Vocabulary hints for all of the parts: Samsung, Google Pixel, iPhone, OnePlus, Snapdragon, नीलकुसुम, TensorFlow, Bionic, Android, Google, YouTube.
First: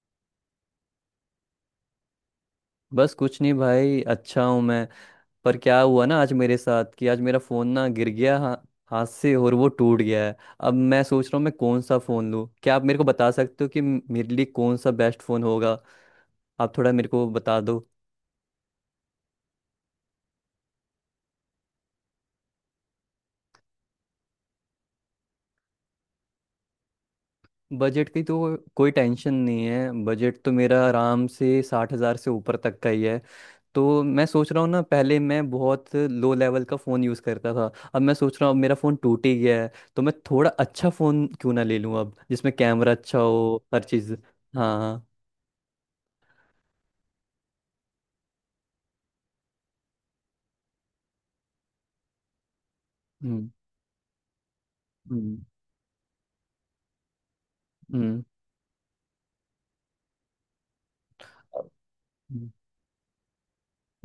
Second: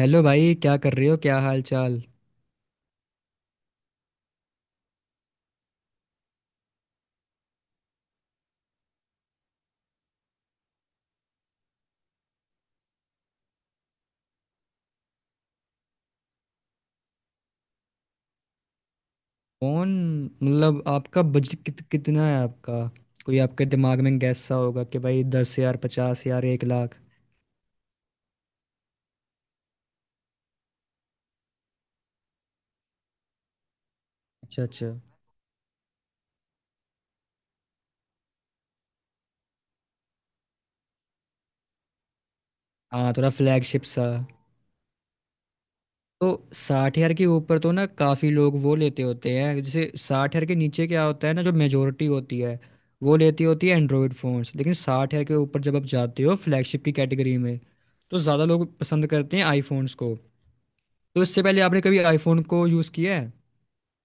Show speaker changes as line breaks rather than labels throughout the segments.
Hello भाई, क्या कर रहे हो? क्या हाल चाल?
बस कुछ नहीं भाई, अच्छा हूँ मैं। पर क्या हुआ ना आज मेरे साथ कि आज मेरा फोन ना गिर गया, हाथ से, और वो टूट गया है। अब मैं सोच रहा हूँ मैं कौन सा फोन लूँ, क्या आप मेरे को बता सकते हो कि मेरे लिए कौन सा बेस्ट फोन होगा? आप थोड़ा मेरे को बता दो।
कौन। मतलब आपका बजट कितना है आपका? कोई आपके दिमाग में गैस सा होगा कि भाई 10,000, 50,000, 1,00,000।
बजट की तो कोई टेंशन नहीं है, बजट तो मेरा आराम से 60,000 से ऊपर तक का ही है। तो मैं सोच रहा
अच्छा
हूँ ना,
अच्छा।
पहले मैं बहुत लो लेवल का फ़ोन यूज़ करता था। अब मैं सोच रहा हूँ अब मेरा फ़ोन टूट ही गया है तो मैं थोड़ा अच्छा फ़ोन क्यों ना ले लूँ, अब जिसमें कैमरा
हाँ,
अच्छा
थोड़ा
हो,
फ्लैगशिप
हर
सा।
चीज़। हाँ, हाँ।
तो 60,000 के ऊपर तो ना काफ़ी लोग वो लेते होते हैं। जैसे 60,000 के नीचे क्या होता है ना, जो मेजोरिटी होती है वो लेती
हम्म।
होती है एंड्रॉयड फ़ोन्स। लेकिन 60,000 के
हम्म।
ऊपर जब आप जाते हो फ्लैगशिप की कैटेगरी में, तो ज़्यादा लोग पसंद करते हैं आईफोन्स को। तो इससे पहले आपने कभी आईफोन
हम्म।
को यूज़ किया है?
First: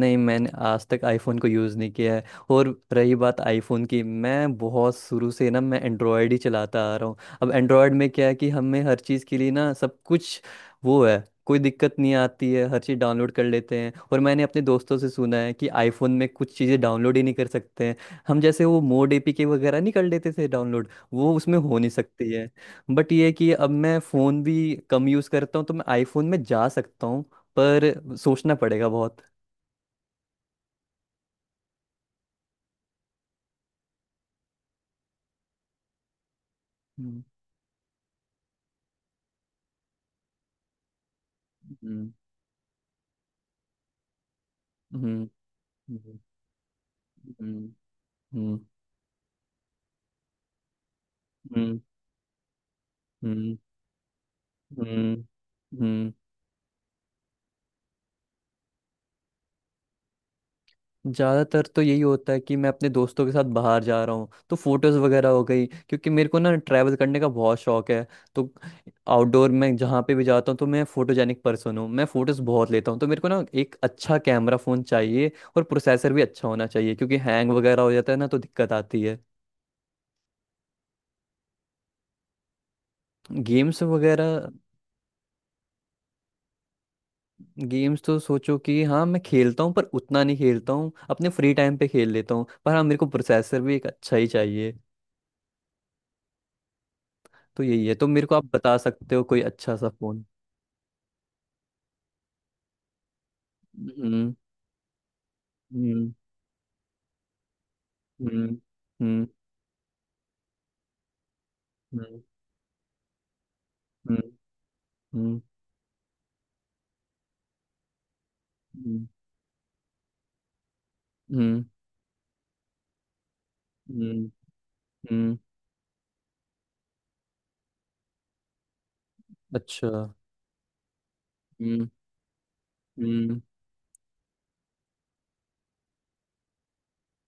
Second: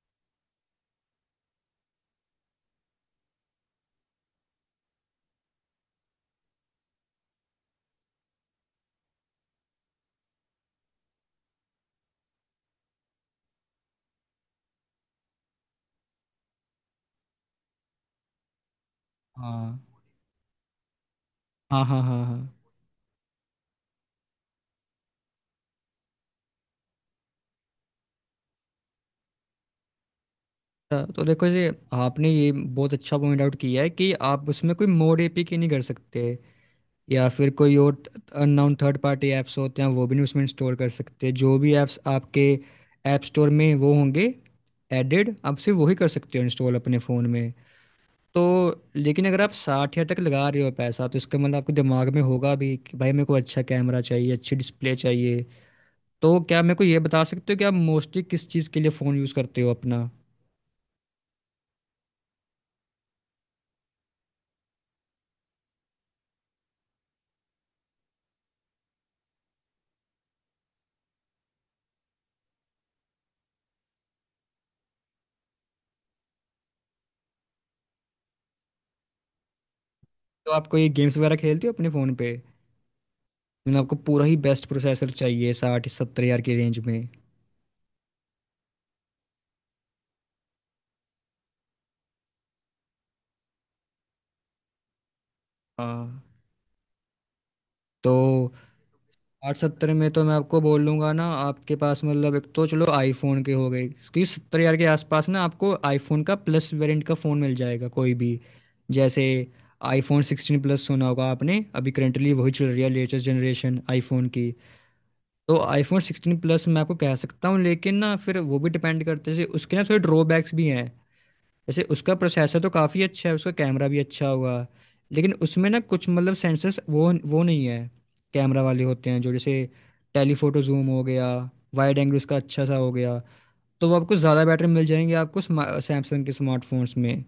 नहीं, मैंने आज तक आईफोन को यूज़ नहीं किया है। और रही बात आईफोन की, मैं बहुत शुरू से ना मैं एंड्रॉयड ही चलाता आ रहा हूँ। अब एंड्रॉयड में क्या है कि हमें हर चीज़ के लिए ना, सब कुछ वो है, कोई दिक्कत नहीं आती है, हर चीज़ डाउनलोड कर लेते हैं। और मैंने अपने दोस्तों से सुना है कि आईफोन में कुछ चीज़ें डाउनलोड ही नहीं कर सकते हैं हम, जैसे वो मोड एपीके वगैरह
हाँ,
नहीं कर लेते थे डाउनलोड, वो उसमें हो
हाँ,
नहीं
हाँ, हाँ,
सकती
हाँ।
है। बट ये है कि अब मैं फ़ोन भी कम यूज़ करता हूँ तो मैं आईफोन में जा सकता हूँ, पर सोचना पड़ेगा बहुत।
तो देखो जी, आपने ये बहुत अच्छा पॉइंट आउट किया है कि आप उसमें कोई मोड एपीके नहीं कर सकते,
हम्म।
या फिर कोई और अननोन थर्ड पार्टी ऐप्स होते हैं वो भी नहीं उसमें इंस्टॉल कर सकते। जो भी ऐप्स
हम्म।
आपके ऐप स्टोर में वो होंगे
हम्म।
एडेड, आप सिर्फ वही कर
हम्म।
सकते हो इंस्टॉल अपने फ़ोन में।
हम्म।
तो
हम्म।
लेकिन अगर आप 60,000 तक लगा रहे हो पैसा, तो इसका मतलब आपके दिमाग में होगा भी कि भाई मेरे को
हम्म।
अच्छा कैमरा चाहिए, अच्छी
हम्म,
डिस्प्ले
हम्म,
चाहिए।
हम्म।
तो क्या मेरे को ये बता सकते हो कि आप मोस्टली किस चीज़ के लिए फ़ोन यूज़ करते हो अपना?
ज्यादातर तो यही होता है कि मैं अपने दोस्तों के साथ बाहर जा रहा हूँ तो फोटोज वगैरह हो गई, क्योंकि मेरे को ना ट्रैवल करने का बहुत शौक है। तो आउटडोर में जहाँ पे भी जाता हूँ तो मैं फोटोजेनिक पर्सन हूँ, मैं फोटोज बहुत लेता हूँ, तो मेरे को ना एक अच्छा कैमरा फोन चाहिए। और प्रोसेसर भी अच्छा होना चाहिए क्योंकि हैंग वगैरह हो जाता है ना, तो दिक्कत आती है।
तो आपको ये गेम्स वगैरह खेलते हो अपने फ़ोन पे? मतलब
गेम्स
आपको पूरा ही
वगैरह।
बेस्ट प्रोसेसर चाहिए 60-70 हज़ार की रेंज में।
गेम्स तो सोचो कि हाँ मैं खेलता हूँ, पर उतना नहीं खेलता हूँ, अपने फ्री टाइम पे खेल लेता हूँ, पर हाँ मेरे को प्रोसेसर भी एक अच्छा ही चाहिए।
हाँ।
तो यही है, तो मेरे को आप
तो
बता सकते हो कोई अच्छा सा
60-70 में
फोन।
तो मैं आपको बोल लूँगा ना आपके पास, मतलब एक तो चलो आईफ़ोन के हो गए क्योंकि
हम्म।
70 हज़ार के आसपास ना आपको
हम्म।
आईफ़ोन का प्लस वेरिएंट का फ़ोन मिल जाएगा कोई भी।
हम्म। हम्म।
जैसे आईफ़ोन 16 प्लस सुना होगा आपने, अभी
हम्म।
करंटली वही चल रही है लेटेस्ट जनरेशन आईफ़ोन की।
हम्म।
तो आईफ़ोन 16 प्लस मैं आपको कह सकता हूँ, लेकिन ना फिर वो भी डिपेंड
हम्म।
करता है। जैसे उसके ना थोड़े ड्रॉबैक्स भी हैं।
हम्म। हम्म।
जैसे उसका प्रोसेसर तो काफ़ी अच्छा है, उसका कैमरा भी
हम्म,
अच्छा होगा। लेकिन
हम्म,
उसमें ना कुछ मतलब सेंसर्स वो नहीं है कैमरा वाले होते हैं, जो जैसे
अच्छा।
टेलीफोटो जूम हो गया,
हम्म।
वाइड एंगल उसका अच्छा सा हो गया।
हम्म।
तो वो आपको ज़्यादा बेटर मिल जाएंगे आपको सैमसंग के स्मार्टफोन्स में।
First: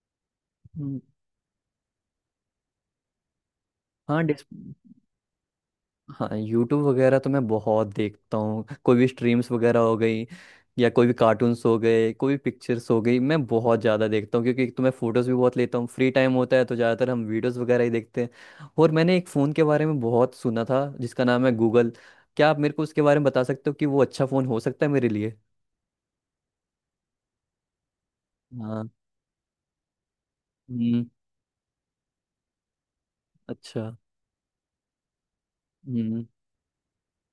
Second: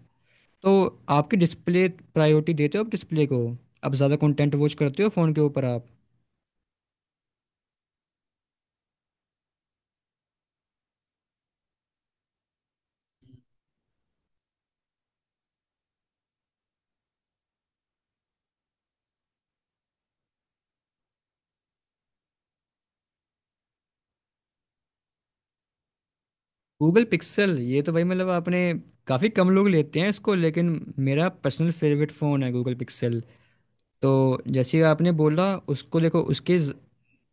तो
हम्म,
आपकी डिस्प्ले, प्रायोरिटी देते हो आप डिस्प्ले को? आप ज़्यादा
हाँ।
कंटेंट वॉच करते हो फ़ोन के ऊपर आप?
हाँ, यूट्यूब वगैरह तो मैं बहुत देखता हूँ, कोई भी स्ट्रीम्स वगैरह हो गई या कोई भी कार्टून्स हो गए, कोई भी पिक्चर्स हो गई, मैं बहुत ज़्यादा देखता हूँ। क्योंकि एक तो मैं फ़ोटोज़ भी बहुत लेता हूँ, फ्री टाइम होता है तो ज़्यादातर हम वीडियोज़ वगैरह ही देखते हैं। और मैंने एक फ़ोन के बारे में बहुत सुना था जिसका नाम है गूगल, क्या आप मेरे को उसके बारे में बता सकते हो कि वो अच्छा फ़ोन हो सकता है मेरे लिए?
Google Pixel. ये तो भाई मतलब आपने,
हाँ।
काफ़ी कम लोग लेते हैं इसको, लेकिन
हम्म।
मेरा पर्सनल फेवरेट फ़ोन है गूगल पिक्सल।
अच्छा।
तो जैसे आपने बोला उसको, देखो
हम्म।
उसके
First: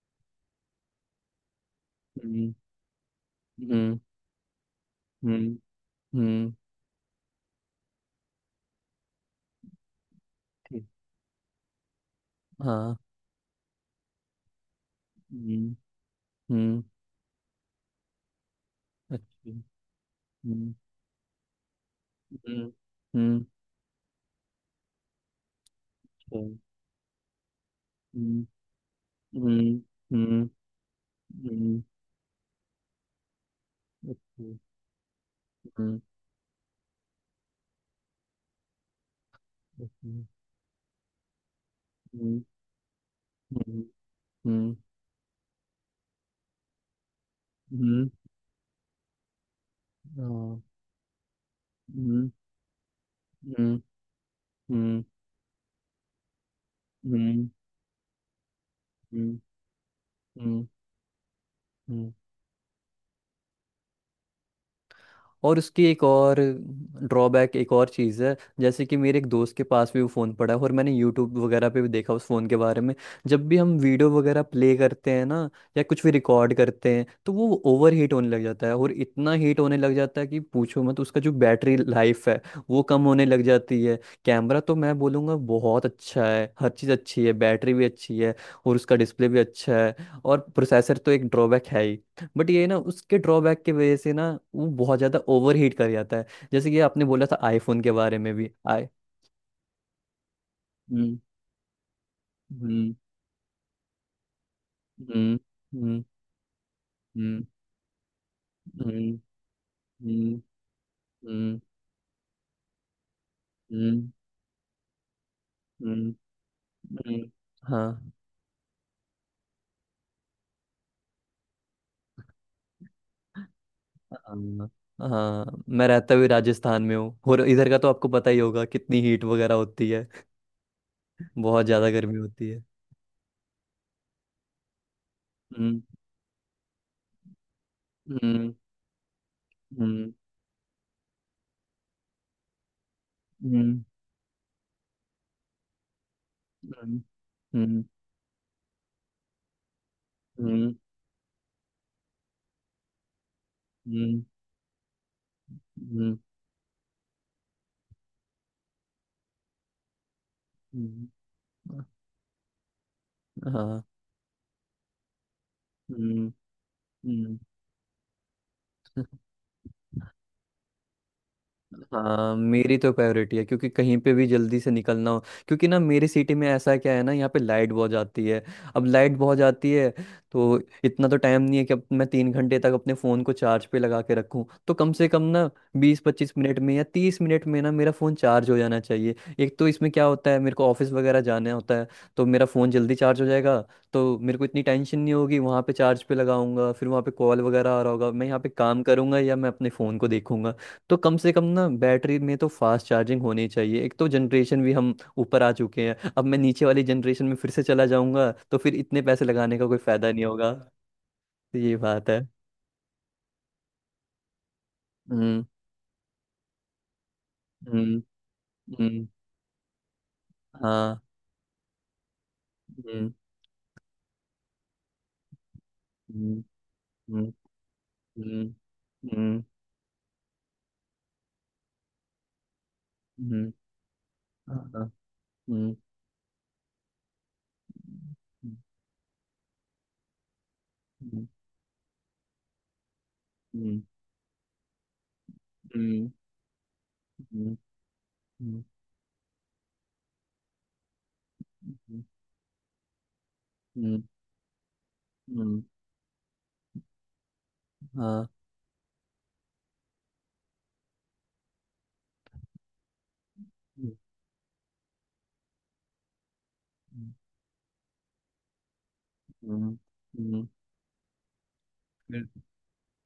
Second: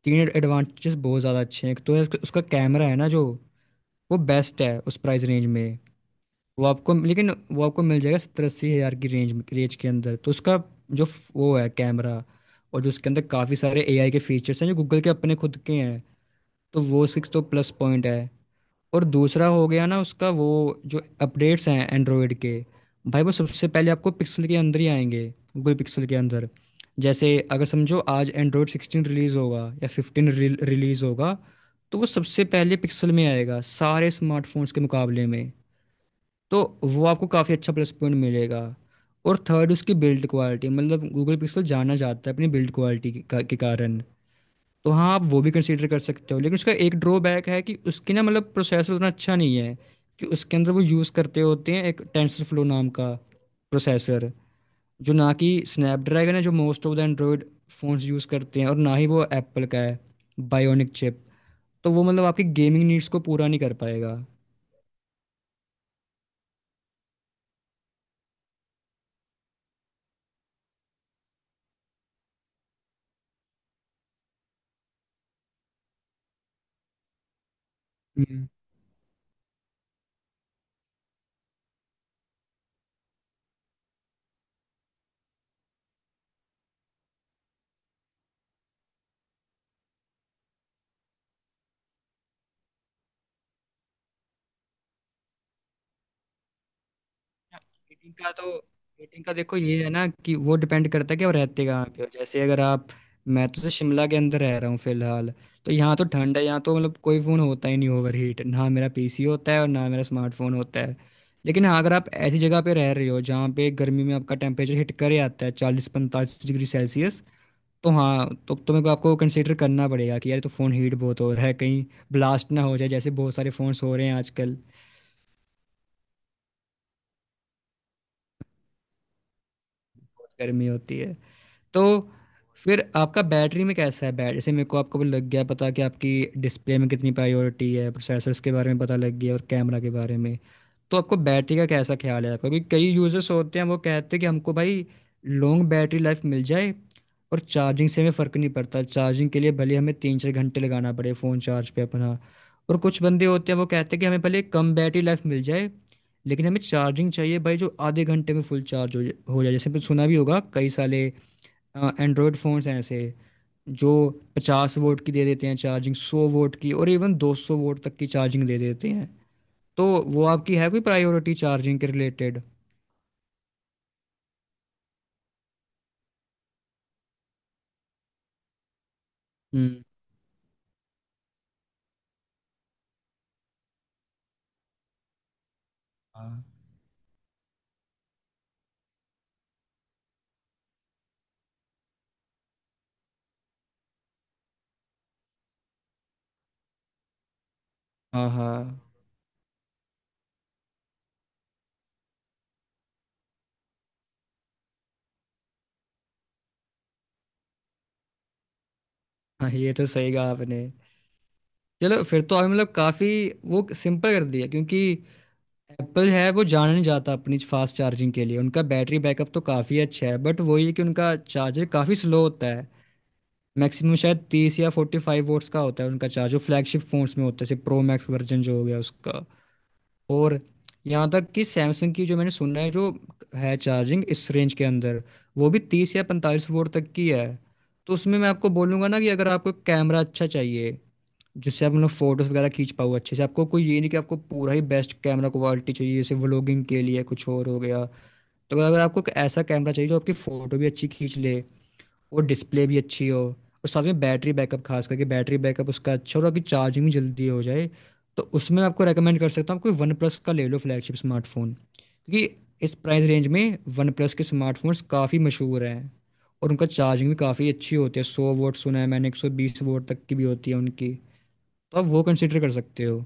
तीन एडवांटेजेस बहुत ज़्यादा अच्छे हैं। एक तो है उसका उसका
हम्म।
कैमरा है ना जो,
हम्म।
वो बेस्ट है उस प्राइस रेंज
हम्म।
में।
हम्म।
वो आपको, लेकिन वो आपको मिल जाएगा 70-80,000 की रेंज में- रेंज के अंदर। तो उसका
ठीक।
जो वो है कैमरा। और जो
हाँ।
उसके अंदर काफ़ी सारे एआई के फीचर्स हैं जो गूगल के अपने खुद के
हम्म।
हैं। तो
हम्म।
वो सिक्स तो प्लस पॉइंट है। और दूसरा
अच्छा।
हो गया ना उसका वो,
हम्म।
जो अपडेट्स हैं एंड्रॉयड के,
हम्म।
भाई वो
हम्म।
सबसे पहले आपको पिक्सल के अंदर ही आएंगे, गूगल पिक्सल के
अच्छा,
अंदर। जैसे अगर समझो आज
हुँ,
एंड्रॉयड 16 रिलीज़ होगा
हुँ,
या 15
हुँ,
रिलीज़ होगा,
हुँ,
तो वो सबसे पहले पिक्सल में आएगा सारे
ओके,
स्मार्टफोन्स के मुकाबले में।
हुँ,
तो वो आपको काफ़ी अच्छा प्लस पॉइंट मिलेगा। और थर्ड उसकी
ओके,
बिल्ड क्वालिटी, मतलब गूगल पिक्सल जाना जाता है
हुँ,
अपनी बिल्ड क्वालिटी के के
हुँ,
कारण।
हुँ,
तो हाँ, आप वो भी कंसीडर कर सकते हो। लेकिन उसका एक ड्रॉबैक है कि
हुँ,
उसकी ना मतलब प्रोसेसर उतना अच्छा नहीं है, कि उसके
हाँ,
अंदर वो यूज़ करते होते हैं एक
हुँ,
टेंसर फ्लो नाम का
हुँ,
प्रोसेसर,
हुँ,
जो ना कि स्नैपड्रैगन है जो मोस्ट ऑफ द एंड्रॉयड
हुँ,
फोन्स यूज़ करते हैं, और ना ही वो
हुँ,
एप्पल का है
हुँ,
बायोनिक चिप। तो वो
हुँ।
मतलब आपकी गेमिंग नीड्स को पूरा नहीं कर पाएगा।
और उसकी एक और, ड्रॉबैक एक और चीज़ है, जैसे कि मेरे एक दोस्त के पास भी वो फ़ोन पड़ा है और मैंने यूट्यूब वगैरह पे भी देखा उस फ़ोन के बारे में। जब भी हम वीडियो वगैरह प्ले करते हैं ना या कुछ भी रिकॉर्ड करते हैं, तो वो ओवर हीट होने लग जाता है और इतना हीट होने लग जाता है कि पूछो मत, उसका जो बैटरी लाइफ है वो कम होने लग जाती है। कैमरा तो मैं बोलूँगा बहुत अच्छा है, हर चीज़ अच्छी है, बैटरी भी अच्छी है, और उसका डिस्प्ले भी अच्छा है, और प्रोसेसर तो एक ड्रॉबैक है ही। बट ये ना उसके ड्रॉबैक की वजह से ना वो बहुत ज़्यादा ओवर हीट कर जाता है। जैसे कि आपने बोला था आईफोन के
मीटिंग
बारे
का
में भी
तो,
आई।
मीटिंग का देखो ये है ना, कि वो डिपेंड करता
हम्म।
है कि आप रहते कहाँ पे हो। जैसे अगर आप,
हम्म।
मैं तो से शिमला के अंदर रह रहा हूँ फिलहाल।
हम्म।
तो यहाँ
हम्म।
तो ठंड है, यहाँ तो मतलब कोई फ़ोन
हम्म।
होता ही नहीं ओवर हीट। ना मेरा
हम्म।
पीसी होता है और ना मेरा
हम्म।
स्मार्टफोन होता है।
हम्म।
लेकिन हाँ, अगर आप ऐसी जगह पे रह रहे हो जहाँ पे गर्मी
हम्म।
में आपका टेम्परेचर हिट करे आता है चालीस
हम्म,
पैंतालीस डिग्री सेल्सियस
हम्म,
तो
हाँ।
हाँ, तो तुम्हें को आपको कंसिडर करना पड़ेगा कि यार ये तो फ़ोन हीट बहुत हो रहा है, कहीं ब्लास्ट ना हो जाए। जैसे बहुत सारे फ़ोन्स हो रहे हैं आजकल।
हाँ, हाँ, मैं रहता भी राजस्थान में हूँ, और इधर का तो आपको पता ही होगा कितनी हीट वगैरह होती है।
बहुत गर्मी होती है।
बहुत
तो
ज़्यादा गर्मी होती है।
फिर आपका बैटरी में कैसा है बैटरी? जैसे मेरे को आपको लग गया पता कि
हम्म।
आपकी डिस्प्ले में कितनी प्रायोरिटी है, प्रोसेसर्स के
हम्म।
बारे में पता लग गया, और कैमरा के
हम्म।
बारे में। तो आपको बैटरी का कैसा ख्याल है आपका? क्योंकि कई यूजर्स होते हैं वो
हम्म।
कहते हैं कि हमको भाई लॉन्ग बैटरी लाइफ मिल जाए,
हम्म।
और
हम्म।
चार्जिंग से हमें फ़र्क नहीं पड़ता। चार्जिंग के लिए भले हमें 3-4 घंटे
हम्म।
लगाना पड़े फ़ोन चार्ज पे अपना। और कुछ बंदे होते हैं वो कहते हैं कि हमें
हम्म,
भले कम बैटरी लाइफ मिल जाए,
हम्म,
लेकिन हमें चार्जिंग चाहिए भाई, जो आधे घंटे में फुल चार्ज हो जाए। जैसे आपने सुना भी होगा कई सारे
हम्म,
एंड्रॉयड फ़ोन्स हैं ऐसे
हाँ।
जो 50 वोट की दे देते हैं चार्जिंग,
हम्म।
100 वोट की, और इवन दो
हम्म।
सौ वोट तक की चार्जिंग दे देते हैं। तो वो आपकी है कोई प्रायोरिटी चार्जिंग के
हाँ,
रिलेटेड?
मेरी तो प्रायोरिटी है, क्योंकि कहीं पे भी जल्दी से निकलना हो, क्योंकि ना मेरी सिटी में ऐसा क्या है ना यहाँ पे लाइट बहुत जाती है। अब लाइट बहुत जाती
हम्म।
है, तो इतना तो टाइम नहीं है कि अब मैं 3 घंटे तक अपने फ़ोन को चार्ज पे लगा के रखूँ। तो कम से कम ना बीस पच्चीस
हाँ,
मिनट में या 30 मिनट में ना मेरा फ़ोन चार्ज हो जाना चाहिए। एक तो इसमें क्या होता है मेरे को ऑफिस वगैरह जाना होता है, तो मेरा फ़ोन जल्दी चार्ज हो जाएगा, तो मेरे को इतनी टेंशन नहीं होगी, वहाँ पे चार्ज पे लगाऊंगा, फिर वहाँ पे कॉल वगैरह आ रहा होगा, मैं
हाँ,
यहाँ पे
हाँ,
काम करूंगा या मैं अपने फ़ोन को देखूंगा। तो कम से कम ना बैटरी में तो फास्ट चार्जिंग होनी चाहिए। एक तो जनरेशन भी हम ऊपर आ चुके हैं, अब मैं नीचे वाली जनरेशन में फिर से चला जाऊंगा तो फिर इतने पैसे
हाँ,
लगाने का
ये
कोई
तो
फायदा
सही
नहीं
कहा
होगा।
आपने।
तो ये
चलो
बात
फिर
है।
तो आपने मतलब काफ़ी वो सिंपल कर दिया, क्योंकि
हम्म।
एप्पल है, वो जाना नहीं जाता अपनी फास्ट
हम्म।
चार्जिंग के लिए। उनका बैटरी
हम्म।
बैकअप तो काफ़ी अच्छा है, बट वही है कि
हाँ।
उनका चार्जर काफ़ी स्लो होता है।
हम्म।
मैक्सिमम शायद 30 या 45 वोट्स का होता है उनका चार्ज,
हम्म।
जो फ्लैगशिप फोन्स
हम्म।
में होता है जैसे प्रो मैक्स वर्जन
हम्म।
जो हो गया उसका।
हम्म।
और यहाँ तक कि सैमसंग की जो मैंने सुना है, जो
हम्म,
है चार्जिंग इस रेंज के
हाँ,
अंदर, वो भी
हम्म,
30 या 45 वोल्ट तक की है। तो उसमें मैं आपको बोलूँगा ना कि अगर आपको कैमरा अच्छा चाहिए
हम्म,
जिससे आप मतलब फोटोज़ वगैरह खींच पाओ अच्छे से, आपको कोई
हम्म,
ये नहीं कि आपको पूरा ही बेस्ट कैमरा क्वालिटी चाहिए
हम्म,
जैसे व्लॉगिंग के लिए कुछ और
हम्म,
हो गया। तो
हम्म,
अगर आपको एक ऐसा कैमरा चाहिए जो आपकी फ़ोटो भी अच्छी खींच ले, और डिस्प्ले भी अच्छी हो, और साथ
हम्म,
में
हम्म,
बैटरी बैकअप, खास करके बैटरी
हम्म,
बैकअप उसका अच्छा हो, और आपकी चार्जिंग भी जल्दी हो जाए, तो
हाँ,
उसमें मैं आपको रेकमेंड कर सकता हूँ आप कोई वन प्लस का ले लो फ्लैगशिप स्मार्टफोन। क्योंकि इस प्राइस रेंज में वन
हम्म,
प्लस के स्मार्टफोन्स काफ़ी मशहूर हैं, और उनका चार्जिंग भी काफ़ी अच्छी होती है। 100 वोट सुना है मैंने, एक सौ बीस
हम्म,
वोट तक की भी
हम्म,
होती है उनकी। तो आप वो
हम्म,
कंसिडर कर सकते हो।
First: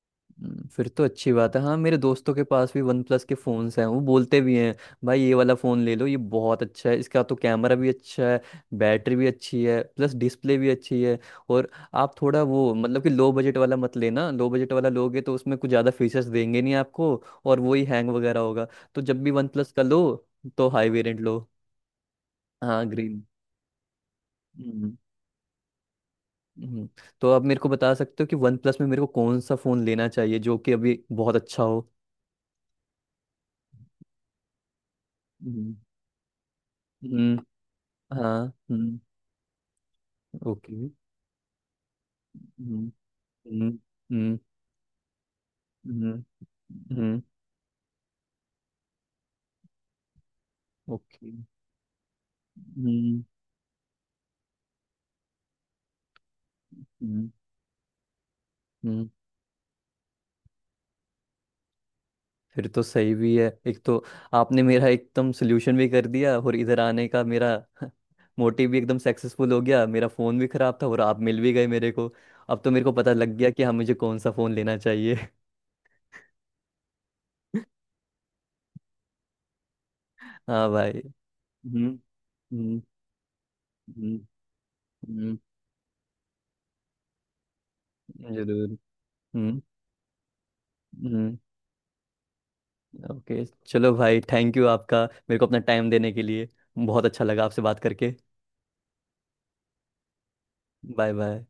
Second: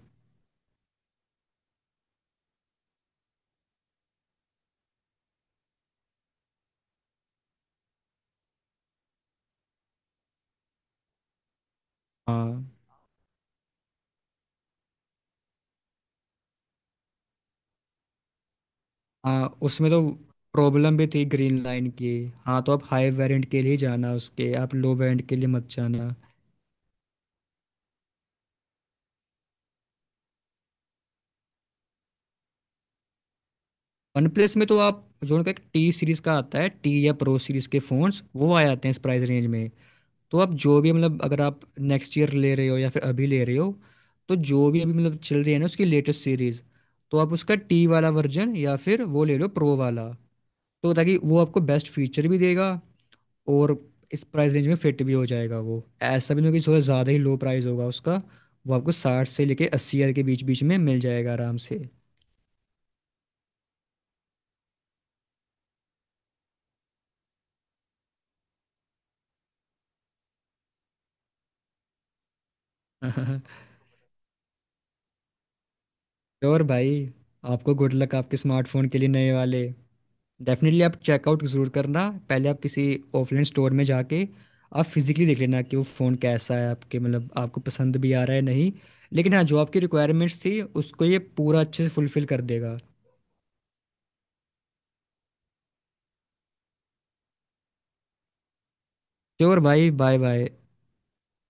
हम्म। फिर तो अच्छी बात है, हाँ मेरे दोस्तों के पास भी वन प्लस के फ़ोन्स हैं, वो बोलते भी हैं, भाई ये वाला फ़ोन ले लो, ये बहुत अच्छा है, इसका तो कैमरा भी अच्छा है, बैटरी भी अच्छी है, प्लस डिस्प्ले भी अच्छी है। और आप थोड़ा
हाँ।
वो मतलब कि लो बजट वाला मत लेना, लो बजट वाला लोगे तो उसमें कुछ ज़्यादा फीचर्स देंगे नहीं आपको, और वही हैंग वगैरह होगा। तो जब भी
हाँ,
वन प्लस का
उसमें तो
लो तो हाई
प्रॉब्लम भी
वेरिएंट
थी
लो।
ग्रीन लाइन की। हाँ, तो
हाँ,
आप हाई
ग्रीन।
वेरिएंट के लिए जाना, उसके आप लो
हम्म।
वेरिएंट के लिए मत जाना।
हम्म। तो आप मेरे को बता सकते हो कि वन प्लस में मेरे को कौन सा फ़ोन लेना चाहिए जो कि अभी बहुत अच्छा हो?
वनप्लस में तो आप जो उनका एक टी सीरीज का आता है, टी या प्रो
हम्म।
सीरीज के फोन्स
हाँ।
वो आ जाते हैं इस
हम्म।
प्राइस रेंज में। तो आप
ओके।
जो भी मतलब, अगर आप नेक्स्ट ईयर ले रहे हो
हम्म।
या फिर अभी ले रहे हो,
हम्म।
तो
हम्म।
जो भी अभी मतलब चल रही है ना उसकी
हम्म।
लेटेस्ट सीरीज, तो
हम्म।
आप उसका टी वाला वर्जन या फिर वो ले लो प्रो वाला। तो ताकि
ओके।
वो आपको बेस्ट फीचर भी देगा,
हम्म।
और इस प्राइस रेंज में फिट भी हो जाएगा, वो ऐसा भी नहीं होगा कि थोड़ा ज़्यादा ही
हम्म।
लो प्राइस होगा उसका। वो आपको
हम्म।
60 से लेके 80,000 के बीच बीच में मिल जाएगा आराम से।
फिर तो सही भी है, एक तो आपने मेरा एकदम सोल्यूशन भी कर दिया, और इधर आने का मेरा मोटिव भी एकदम सक्सेसफुल हो गया, मेरा फ़ोन भी ख़राब था और आप मिल भी गए मेरे को। अब तो मेरे को पता लग गया कि हाँ, मुझे कौन सा फ़ोन लेना चाहिए।
श्योर भाई। आपको गुड लक आपके स्मार्टफोन के लिए, नए वाले।
हाँ
डेफिनेटली
भाई।
आप चेकआउट ज़रूर
हम्म।
करना, पहले आप
हम्म।
किसी ऑफलाइन स्टोर में
हम्म।
जाके आप फिजिकली
हम्म,
देख लेना कि वो फ़ोन कैसा है आपके, मतलब आपको पसंद भी आ रहा है नहीं।
जरूर।
लेकिन हाँ, जो
हम्म।
आपकी रिक्वायरमेंट्स थी उसको ये
हम्म।
पूरा अच्छे से फुलफिल कर देगा।
ओके, चलो भाई, थैंक यू आपका, मेरे को अपना टाइम देने के लिए। बहुत अच्छा लगा आपसे बात करके।
श्योर भाई, बाय बाय।
Bye bye.